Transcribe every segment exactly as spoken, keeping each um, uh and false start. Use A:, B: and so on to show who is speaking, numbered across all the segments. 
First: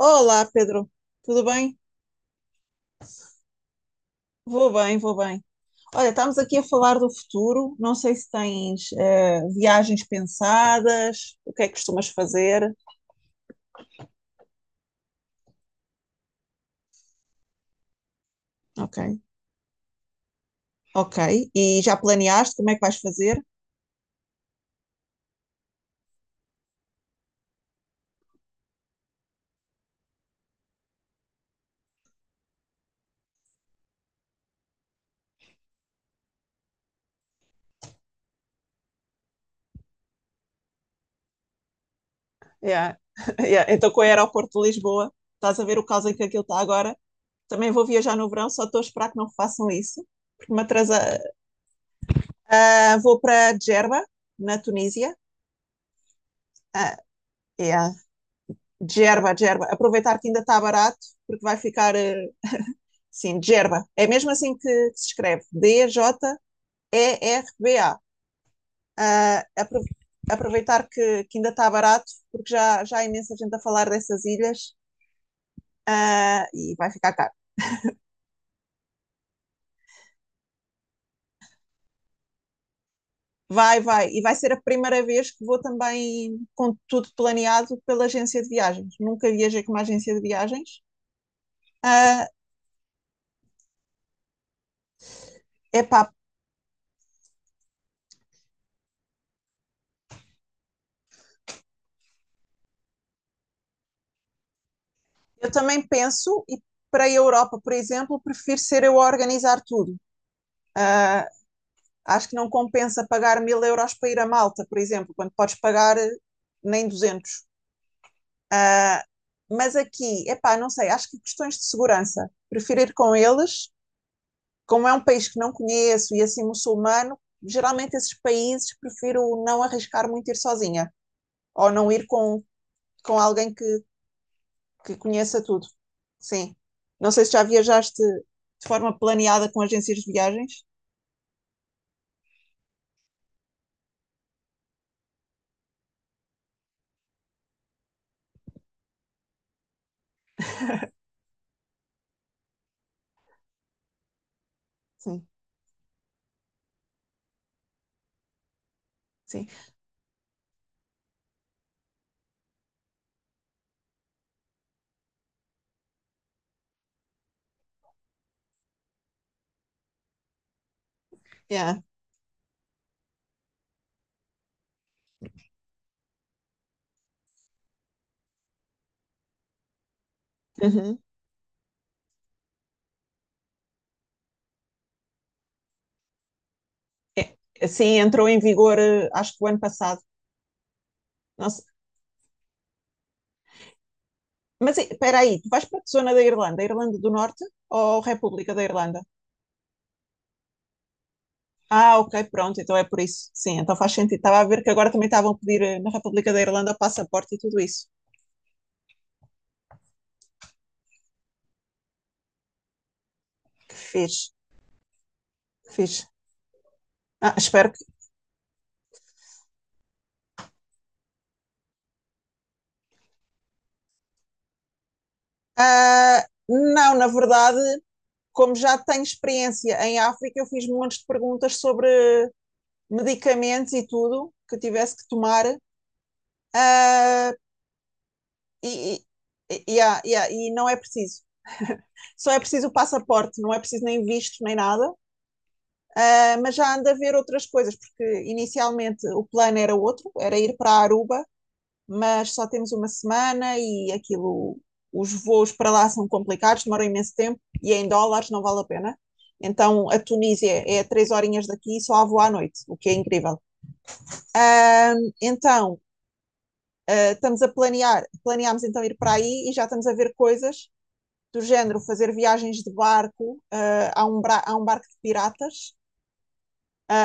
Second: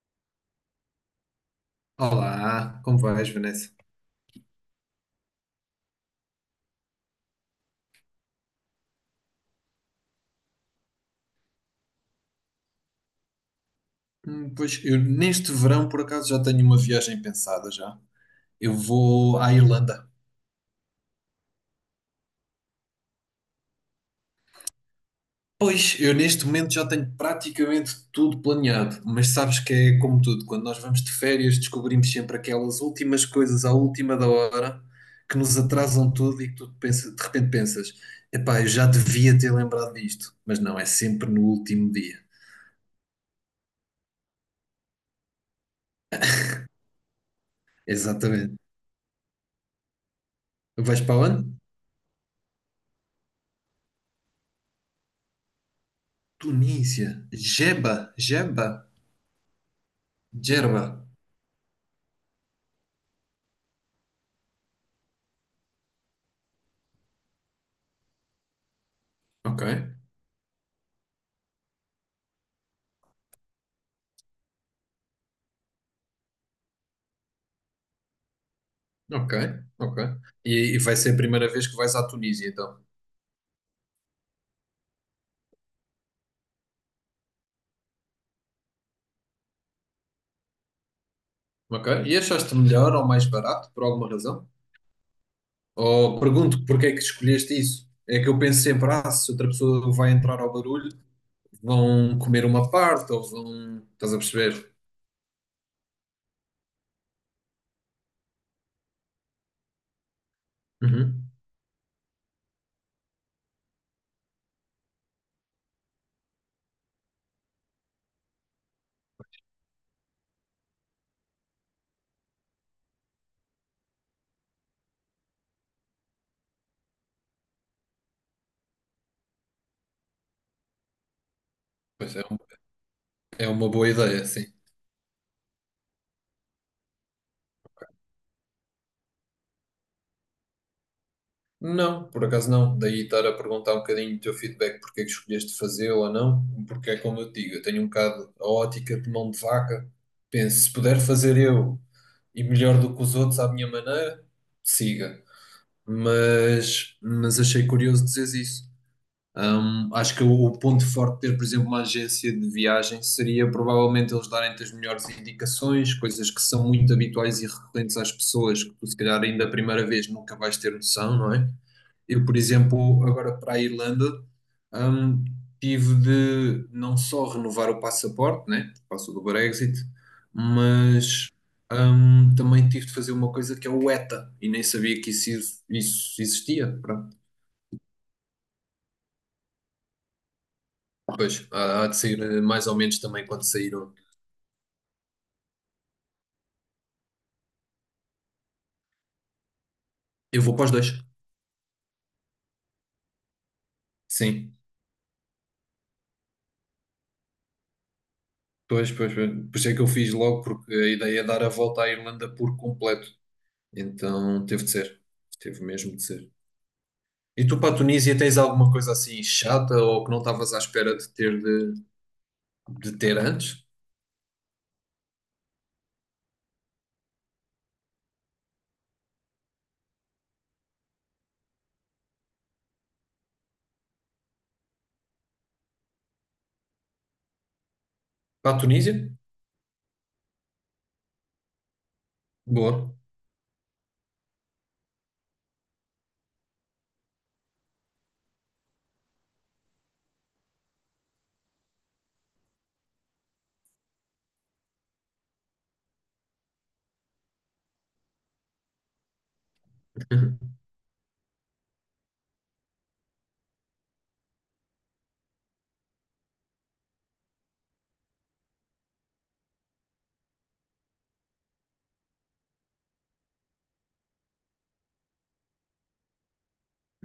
A: Olá, Pedro. Tudo bem?
B: Olá, como vais, Vanessa?
A: Vou bem, vou bem. Olha, estamos aqui a falar do futuro. Não sei se tens eh, viagens pensadas, o que é que costumas fazer?
B: Hum, pois eu neste verão por acaso já tenho uma viagem pensada já. Eu
A: Ok.
B: vou à Irlanda.
A: Ok. E já planeaste como é que vais fazer?
B: Pois eu neste momento já tenho praticamente tudo planeado, mas sabes que é como tudo, quando nós vamos de férias descobrimos sempre aquelas últimas coisas à última da hora que nos atrasam tudo e que tu pensa- de repente pensas, epá, eu já devia ter lembrado disto, mas não, é sempre no último dia.
A: Yeah. Yeah. Então, com o aeroporto de Lisboa, estás a ver o caos em que aquilo está agora? Também vou viajar no verão,
B: Exatamente.
A: só estou a esperar que não façam isso, porque me
B: Vais para
A: atrasa.
B: onde?
A: Ah, vou para Djerba, na Tunísia. Ah,
B: Tunísia.
A: yeah.
B: Jeba, Jeba.
A: Djerba, Djerba. Aproveitar que ainda está barato,
B: Gerba.
A: porque vai ficar. eh, Sim, Gerba. É mesmo assim que se escreve. D-J-E-R-B-A. Ah,
B: Ok,
A: apro- Aproveitar que, que ainda está barato, porque já, já há imensa gente a falar dessas ilhas, ah, e vai ficar caro.
B: ok, ok. E, e vai ser a primeira vez que vais à Tunísia, então.
A: Vai, vai. E vai ser a primeira vez que vou também com tudo planeado pela agência de viagens. Nunca viajei com uma agência de viagens.
B: Ok. E
A: É
B: achaste melhor ou mais barato, por alguma razão?
A: epá,
B: Ou pergunto porque é que escolheste isso? É que eu penso sempre, ah, se outra pessoa vai entrar ao barulho, vão comer uma parte ou vão. Estás a perceber?
A: eu também penso, e para a Europa, por exemplo, prefiro ser eu a organizar tudo.
B: Uhum.
A: Acho que não compensa pagar mil euros para ir a Malta, por exemplo, quando podes pagar eh, nem duzentos. Ah, mas aqui, epá, não sei, acho que questões de segurança. Prefiro ir com eles, como é um país que não conheço e é assim muçulmano, geralmente esses países prefiro não arriscar muito ir sozinha ou não ir
B: Pois é,
A: com,
B: um-
A: com
B: É
A: alguém que,
B: uma boa ideia, sim.
A: que conheça tudo. Sim. Não sei se já viajaste de forma planeada com agências de viagens.
B: Não, por acaso não. Daí estar a perguntar um bocadinho do teu feedback, porque é que escolheste fazer ou não, porque é como eu te digo, eu tenho um bocado a ótica de mão de vaca. Penso, se puder fazer eu e melhor do que os outros à minha maneira, siga.
A: Sim,
B: Mas, mas achei curioso dizeres isso.
A: sim.
B: Hum, acho que o, o ponto forte de ter, por exemplo, uma agência de viagem seria provavelmente eles darem-te as melhores indicações, coisas que são muito habituais e recorrentes às pessoas, que tu se calhar ainda a primeira vez nunca vais ter noção, não é?
A: Yeah.
B: Eu, por exemplo, agora para a Irlanda, hum, tive de não só renovar o passaporte, né, por causa do Brexit,
A: Uhum.
B: mas hum, também tive de fazer uma coisa que é o E T A, e nem sabia que isso, isso existia. Pronto.
A: É, sim, entrou em vigor, eh, acho que o ano passado.
B: Pois,
A: Nossa,
B: há, há de sair eh, mais ou menos também quando saíram.
A: mas e- espera aí, tu vais para que zona da Irlanda? Irlanda do Norte ou República da Irlanda?
B: Eu vou para os dois.
A: Ah, ok, pronto, então é por isso. Sim, então faz sentido. Estava a
B: Sim,
A: ver que agora também estavam a pedir eh, na República da Irlanda o passaporte e tudo isso.
B: pois, pois, pois. Por isso é que eu fiz logo, porque a ideia é dar a volta à Irlanda por completo.
A: Que fixe,
B: Então teve de ser, teve
A: que
B: mesmo de
A: fixe.
B: ser.
A: Ah,
B: E tu
A: espero
B: para a
A: que.
B: Tunísia tens alguma coisa assim chata ou que não estavas à espera de ter de, de ter antes?
A: Ah, não, na verdade, como já tenho experiência em África, eu fiz montes de perguntas sobre medicamentos e tudo que eu tivesse que tomar. Ah,
B: Para a Tunísia?
A: e, e, yeah, yeah, e não é preciso. Só é preciso o
B: Boa.
A: passaporte, não é preciso nem visto nem nada. Ah, mas já ando a ver outras coisas, porque inicialmente o plano era outro, era ir para Aruba, mas só temos uma semana e aquilo, os voos para lá são complicados, demoram imenso tempo e é em dólares, não vale a pena. Então, a Tunísia é três horinhas daqui e só a voo à noite, o que é incrível. Então, eh, estamos a planear, Planeámos então ir para aí e já estamos a ver coisas do género, fazer viagens de barco uh, a, um bra- a um barco de piratas.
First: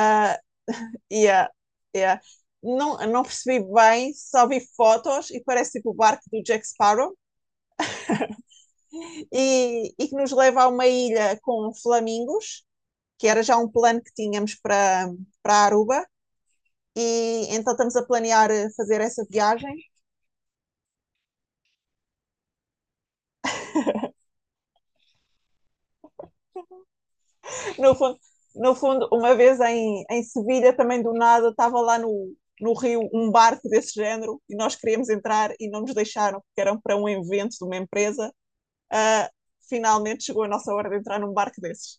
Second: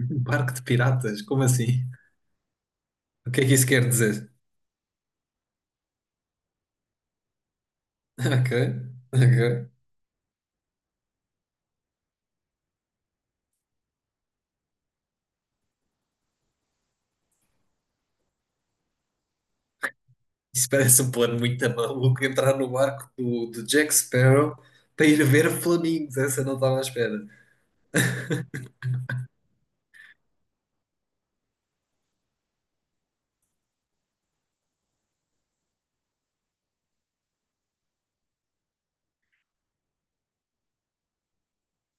B: Um barco de piratas? Como
A: yeah,
B: assim?
A: yeah. Não, não
B: O que é que
A: percebi
B: isso quer
A: bem,
B: dizer?
A: só vi fotos e parece tipo o barco do Jack Sparrow,
B: Ok, ok.
A: e, e que nos leva a uma ilha com flamingos, que era já um plano que tínhamos para, para Aruba, e então estamos a planear eh, fazer essa viagem.
B: Isso parece um plano muito maluco entrar no barco do, do Jack Sparrow para ir ver flamingos. Essa eu não estava à espera.
A: No fundo, no fundo uma vez em, em Sevilha, também do nada, estava lá no, no Rio um barco desse género e nós queríamos entrar e não nos deixaram, porque eram para um evento de uma empresa. Uh, Finalmente chegou a nossa hora de entrar num barco desses.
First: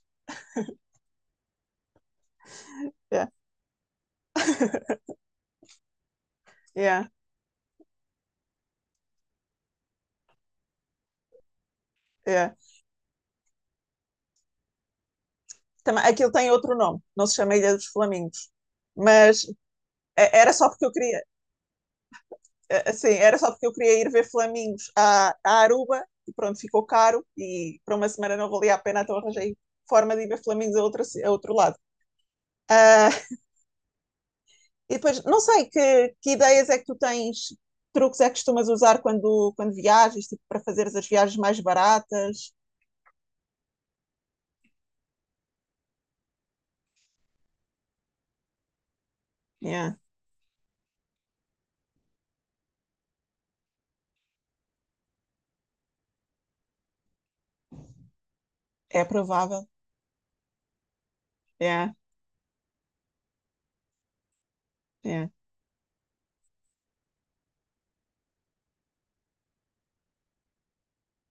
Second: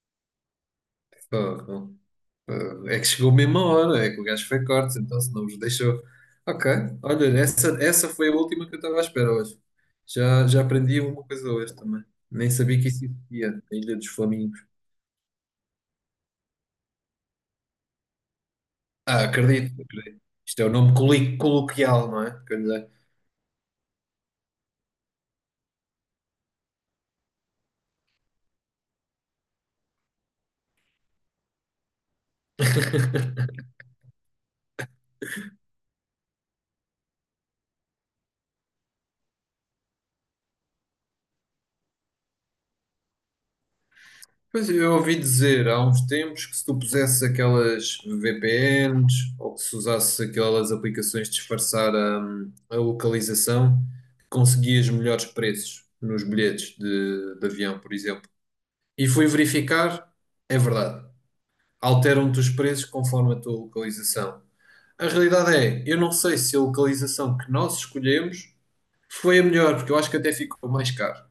B: Fogo. É que
A: Yeah,
B: chegou mesmo a hora, é que o gajo foi corte, então se não vos deixou. Ok,
A: yeah,
B: olha, essa, essa foi a última que eu estava à espera hoje. Já, já aprendi uma coisa hoje também. Nem
A: yeah.
B: sabia que isso existia, a Ilha dos Flamingos.
A: Também, aquilo tem outro nome, não se chama Ilha dos Flamingos,
B: Ah,
A: mas
B: acredito, acredito.
A: é. Era
B: Isto é
A: só
B: o
A: porque eu
B: nome
A: queria,
B: coli- coloquial, não é?
A: é, assim, era só porque eu queria ir ver flamingos a, a Aruba e pronto, ficou caro e para uma semana não valia a pena, então arranjei forma de ir ver flamingos a outro, a outro lado. Ah, e depois, não sei, que, que ideias é que tu tens, truques é que costumas usar quando, quando viajas, tipo, para fazeres as viagens mais baratas?
B: Pois eu ouvi dizer há uns tempos que se tu pusesses aquelas V P Ns ou que se
A: Yeah,
B: usasse aquelas aplicações de disfarçar a, a localização, conseguias melhores preços nos bilhetes de, de avião, por exemplo.
A: é
B: E fui
A: provável.
B: verificar, é verdade.
A: Yeah,
B: Alteram-te os preços conforme a tua localização. A
A: yeah.
B: realidade é, eu não sei se a localização que nós escolhemos foi a melhor, porque eu acho que até ficou mais caro.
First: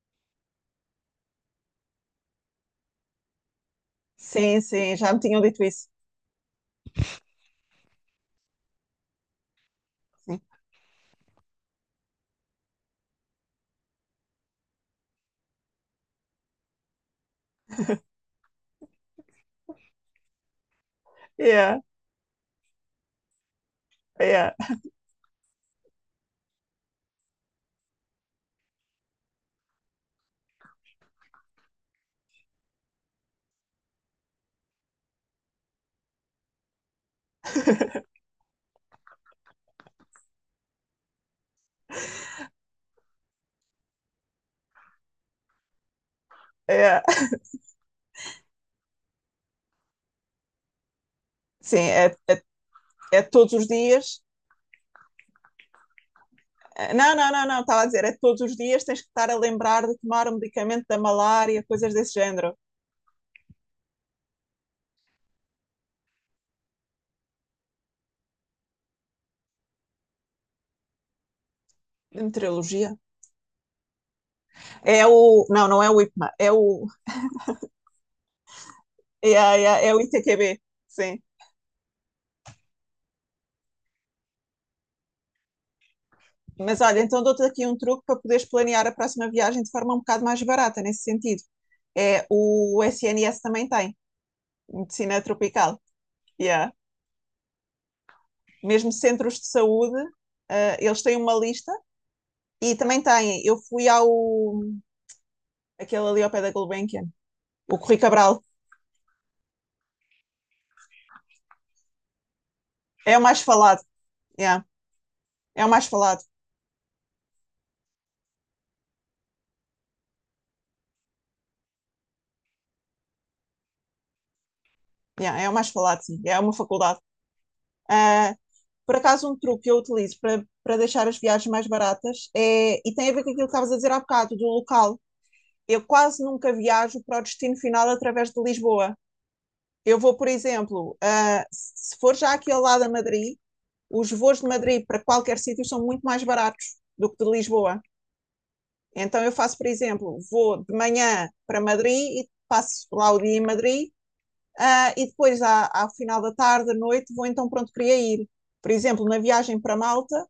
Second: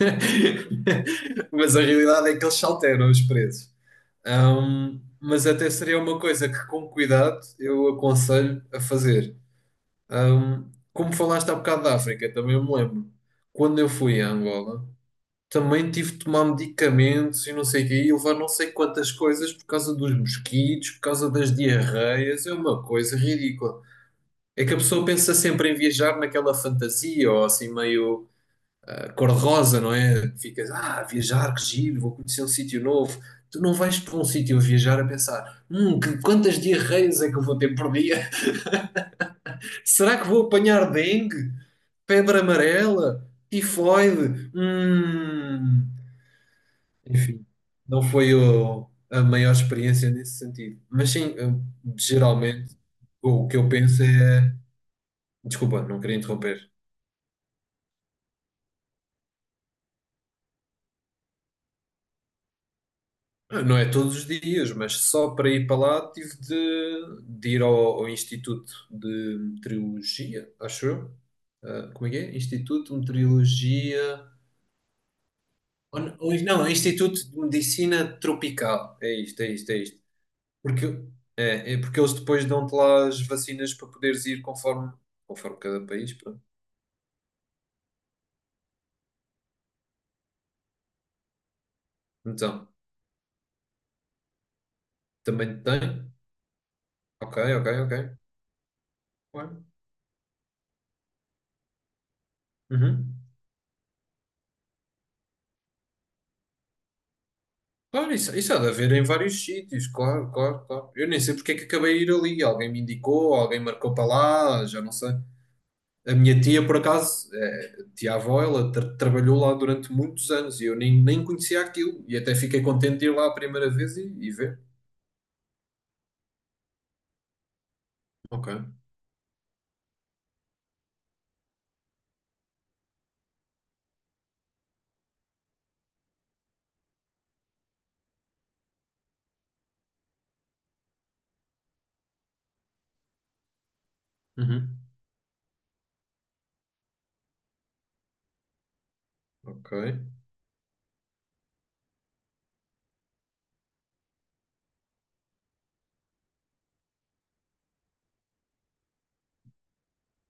B: Mas a realidade é que eles se alteram os preços.
A: Sim, sim,
B: Um,
A: já me tinham
B: mas
A: dito
B: até
A: isso.
B: seria uma coisa que, com cuidado, eu aconselho a fazer.
A: Sim.
B: Um, como falaste há bocado da África, também eu me lembro. Quando eu fui a Angola, também tive de tomar medicamentos e não sei o quê, e levar não sei quantas coisas por causa dos mosquitos, por causa das
A: Yeah,
B: diarreias. É uma coisa ridícula.
A: yeah,
B: É que a pessoa pensa sempre em viajar naquela fantasia ou assim meio a cor-de-rosa, não é? Ficas, ah, viajar, que giro, vou conhecer um sítio novo. Tu não vais para um sítio a viajar a pensar, hum, que, quantas diarreias é que eu vou ter por dia? Será que vou apanhar dengue, febre amarela, tifoide? Hum.
A: yeah.
B: Enfim, não foi o- a maior experiência nesse sentido. Mas sim, eu,
A: Sim, é,
B: geralmente,
A: é
B: o
A: todos
B: que
A: os
B: eu penso
A: dias.
B: é. Desculpa, não queria interromper.
A: Não, não, não, não, estava a dizer, é que todos os dias tens que estar a lembrar de tomar o medicamento da malária, coisas desse género.
B: Não é todos os dias, mas só para ir para lá tive de, de ir ao, ao Instituto de Meteorologia, acho eu. Ah, como é que
A: De
B: é? Instituto
A: meteorologia?
B: de Meteorologia.
A: É o. Não, não é
B: Ou
A: o
B: n-
A: I P M A,
B: ou-
A: é
B: não,
A: o.
B: Instituto de Medicina Tropical. É
A: É,
B: isto, é
A: a- é,
B: isto, é
A: a- é o
B: isto.
A: I T Q B,
B: Porque,
A: sim.
B: é, É porque eles depois dão-te lá as vacinas para poderes ir conforme, conforme cada país. Pronto.
A: Mas olha, então dou-te aqui um truque para poderes planear a próxima viagem de forma um bocado mais barata, nesse sentido. É
B: Então,
A: o S N S também tem, Medicina
B: também
A: Tropical.
B: tem?
A: Yeah.
B: Ok, ok, ok.
A: Mesmo centros de
B: Ué.
A: saúde, ah, eles têm uma lista e também
B: Uhum.
A: têm. Eu fui ao aquele ali ao pé da Gulbenkian, o Corri
B: Claro, isso,
A: Cabral.
B: isso há de haver em vários sítios, claro, claro, claro. Eu nem sei porque é que acabei de ir ali. Alguém me
A: É o
B: indicou,
A: mais
B: alguém
A: falado.
B: marcou para
A: Yeah.
B: lá, já não sei.
A: É o mais
B: A
A: falado.
B: minha tia, por acaso, é, tia-avó, ela tra- trabalhou lá durante muitos anos e eu nem, nem conhecia aquilo. E até fiquei contente de ir lá a primeira vez e, e ver.
A: Yeah, é o mais falado, sim. É uma faculdade. Ah,
B: Ok.
A: por acaso, um truque que eu utilizo para, para deixar as viagens mais baratas é, e tem a ver com aquilo que estavas a dizer há bocado, do local. Eu quase nunca viajo para o destino final através de Lisboa. Eu vou, por exemplo, ah, se for já aqui ao lado a Madrid, os voos de
B: Uhum.
A: Madrid para qualquer sítio são muito mais baratos do que de Lisboa. Então eu faço, por
B: Ok.
A: exemplo, vou de manhã para Madrid e passo lá o dia em Madrid, ah, e depois, à- ao final da tarde, à noite, vou então, pronto, queria ir. Por exemplo, na viagem para Malta,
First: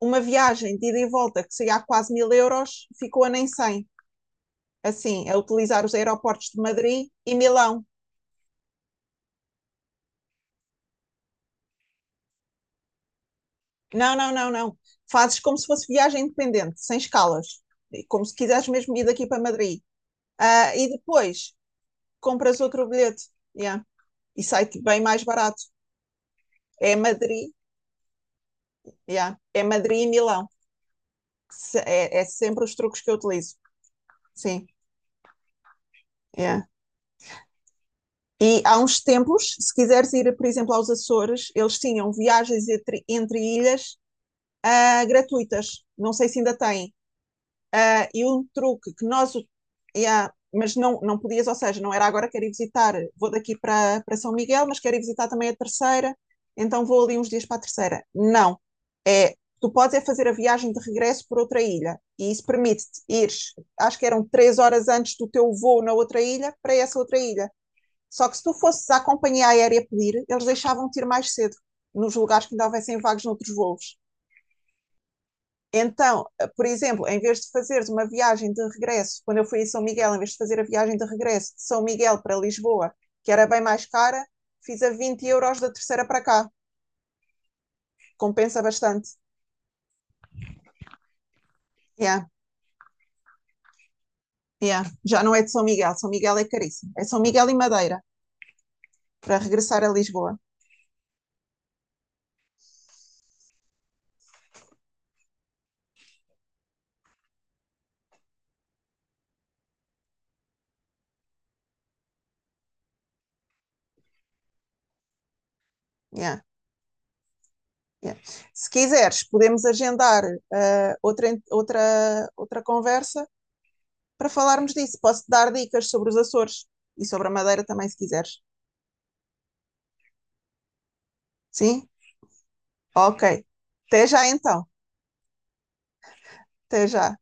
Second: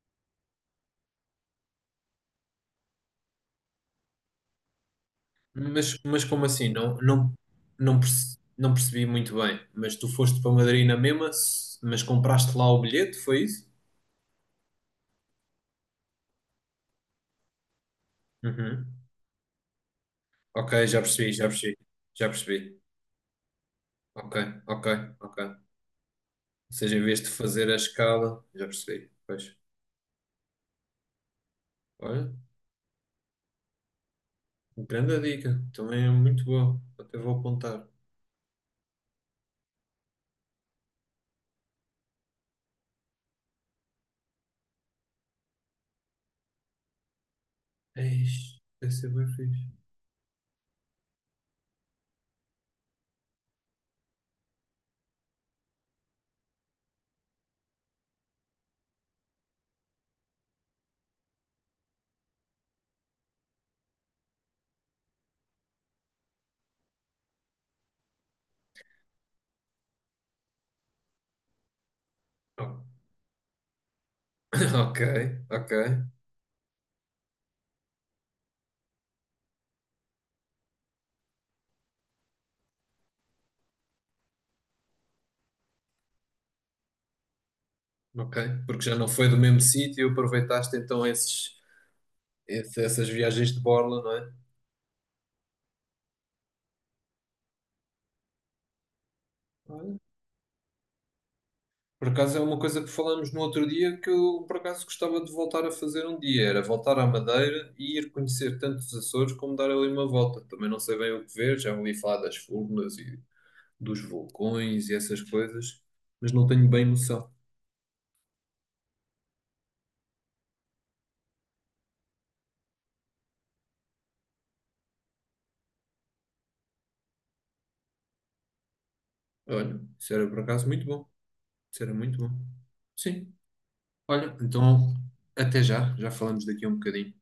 A: uma viagem de ida e volta que saía a quase mil euros, ficou a nem cem, assim, a utilizar os
B: Mas, mas como
A: aeroportos de
B: assim? Não,
A: Madrid
B: não,
A: e Milão.
B: não, perce- não percebi muito bem. Mas tu foste para Madrid na mesma, s- mas compraste lá o bilhete, foi isso?
A: Não, não, não, não. Fazes como se fosse viagem independente, sem escalas, e como se quiseres
B: Uhum.
A: mesmo ir daqui para Madrid. Ah,
B: Ok,
A: e
B: já percebi, já
A: depois
B: percebi. Já
A: compras
B: percebi.
A: outro bilhete, yeah,
B: Ok,
A: e sai-te
B: ok,
A: bem mais
B: ok. Ou
A: barato. É
B: seja, em vez de
A: Madrid,
B: fazer a escala, já percebi.
A: yeah.
B: Pois.
A: É Madrid e Milão. Se- É, é
B: Olha,
A: sempre os truques que eu utilizo. Sim.
B: grande dica. Também é muito
A: É.
B: boa. Até vou apontar.
A: E há uns tempos, se quiseres ir, por exemplo, aos Açores, eles tinham viagens entre, entre ilhas, ah, gratuitas. Não sei se ainda têm. Ah, e um
B: Eish,
A: truque
B: deve
A: que
B: ser bem
A: nós.
B: fixe.
A: Yeah, mas não, não podias, ou seja, não era agora quero ir visitar, vou daqui para, para São Miguel, mas quero ir visitar também a terceira, então vou ali uns dias para a terceira. Não. É, tu podes é fazer a viagem de regresso por outra ilha. E isso permite-te ir, acho que eram três horas antes do teu voo na outra ilha, para essa outra ilha. Só que se tu fosses à companhia aérea pedir, eles deixavam-te ir mais cedo, nos lugares que ainda
B: Oh,
A: houvessem vagos noutros voos.
B: Ok, ok,
A: Então, por exemplo, em vez de fazeres uma viagem de regresso, quando eu fui a São Miguel, em vez de fazer a viagem de regresso de São Miguel para Lisboa, que era bem mais cara, fiz a vinte euros da terceira para cá. Compensa
B: ok. Porque já não
A: bastante.
B: foi do mesmo sítio, aproveitaste então esses,
A: Yeah,
B: esse- essas viagens de borla, não
A: yeah. Já não é de São Miguel, São Miguel é caríssimo. É São Miguel e Madeira, para regressar a
B: é?
A: Lisboa.
B: Por acaso é uma coisa que falámos no outro dia que eu por acaso gostava de voltar a fazer um dia, era voltar à Madeira e ir conhecer tanto os Açores como dar ali uma volta. Também não sei bem o que ver, já ouvi falar das furnas e dos vulcões e essas coisas, mas
A: Yeah,
B: não tenho bem noção.
A: yeah. Se quiseres, podemos agendar uh, outra, outra, outra conversa para falarmos disso. Posso-te dar dicas sobre os Açores e sobre a Madeira também, se quiseres.
B: Olha, isso era por acaso muito bom. Isso
A: Sim?
B: era muito bom.
A: Ok.
B: Sim.
A: Até já
B: Olha,
A: então.
B: então até já, já falamos daqui a um
A: Até já.
B: bocadinho.